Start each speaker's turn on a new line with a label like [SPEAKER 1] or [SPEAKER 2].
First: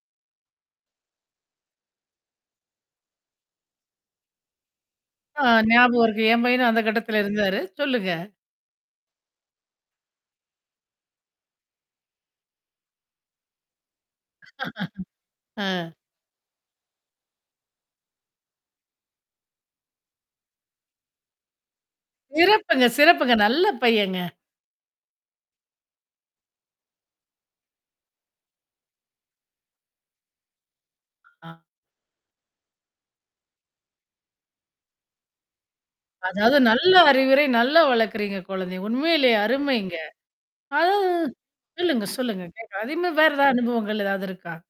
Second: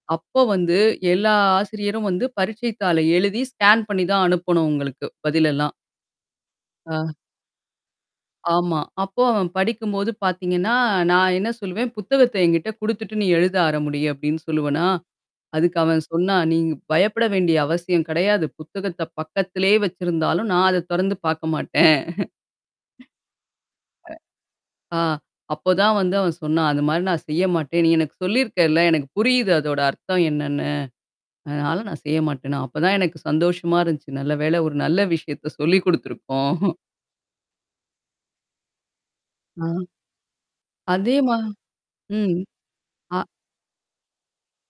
[SPEAKER 1] அப்ப வந்து எல்லா ஆசிரியரும் வந்து பரீட்சை தாளை எழுதி ஸ்கேன் பண்ணி தான் அனுப்பணும் உங்களுக்கு
[SPEAKER 2] ஆ,
[SPEAKER 1] பதிலெல்லாம்.
[SPEAKER 2] ஞாபகம் இருக்கு. என் பையனும் அந்த
[SPEAKER 1] ஆ.
[SPEAKER 2] கட்டத்துல இருந்தாரு. சொல்லுங்க.
[SPEAKER 1] ஆமா. அப்போ அவன் படிக்கும்போது பாத்தீங்கன்னா, நான் என்ன சொல்லுவேன், புத்தகத்த என்கிட்ட குடுத்துட்டு நீ எழுத ஆரம்பி அப்பிடின்னு சொல்லுவனா!
[SPEAKER 2] ஆ.
[SPEAKER 1] அதுக்கு அவன் சொன்னா, "நீங்க பயப்பட வேண்டிய அவசியம் கிடையாது. புத்தகத்த பக்கத்திலேயே வச்சிருந்தாலும் நான் அத தொறந்து பார்க்க மாட்டேன்."
[SPEAKER 2] சிறப்புங்க, சிறப்புங்க. நல்ல பையங்க.
[SPEAKER 1] அ ஆ அப்பதான் வந்து அவன் சொன்னான். அந்தமாரி நான் செய்ய மாட்டேன். நீ எனக்கு சொல்லியிருக்கள் ல, எனக்கு புரியுது அதோட அர்த்தம் என்னன்னு?
[SPEAKER 2] ஆ.
[SPEAKER 1] அதனால நான் செய்ய மாட்டேன்ன. அப்பதான் எனக்கு சந்தோஷமா இருந்துச்சு. நல்ல வேள ஒரு நல்ல விஷயத்த சொல்லிக் குடுத்துருக்கோம்.
[SPEAKER 2] அதாவது நல்ல அறிவுரை, நல்ல வளக்குறீங்க குழந்தைய. உண்மையிலேயே
[SPEAKER 1] ஆ.
[SPEAKER 2] அருமைங்க. அதா
[SPEAKER 1] அதேமா
[SPEAKER 2] சொல்லுங்க,
[SPEAKER 1] ம்.
[SPEAKER 2] சொல்லுங்க கேக் அதேமாரி
[SPEAKER 1] ஆ.
[SPEAKER 2] வேற எதா அனுபவங்கள் ஏதாவது இருக்கா?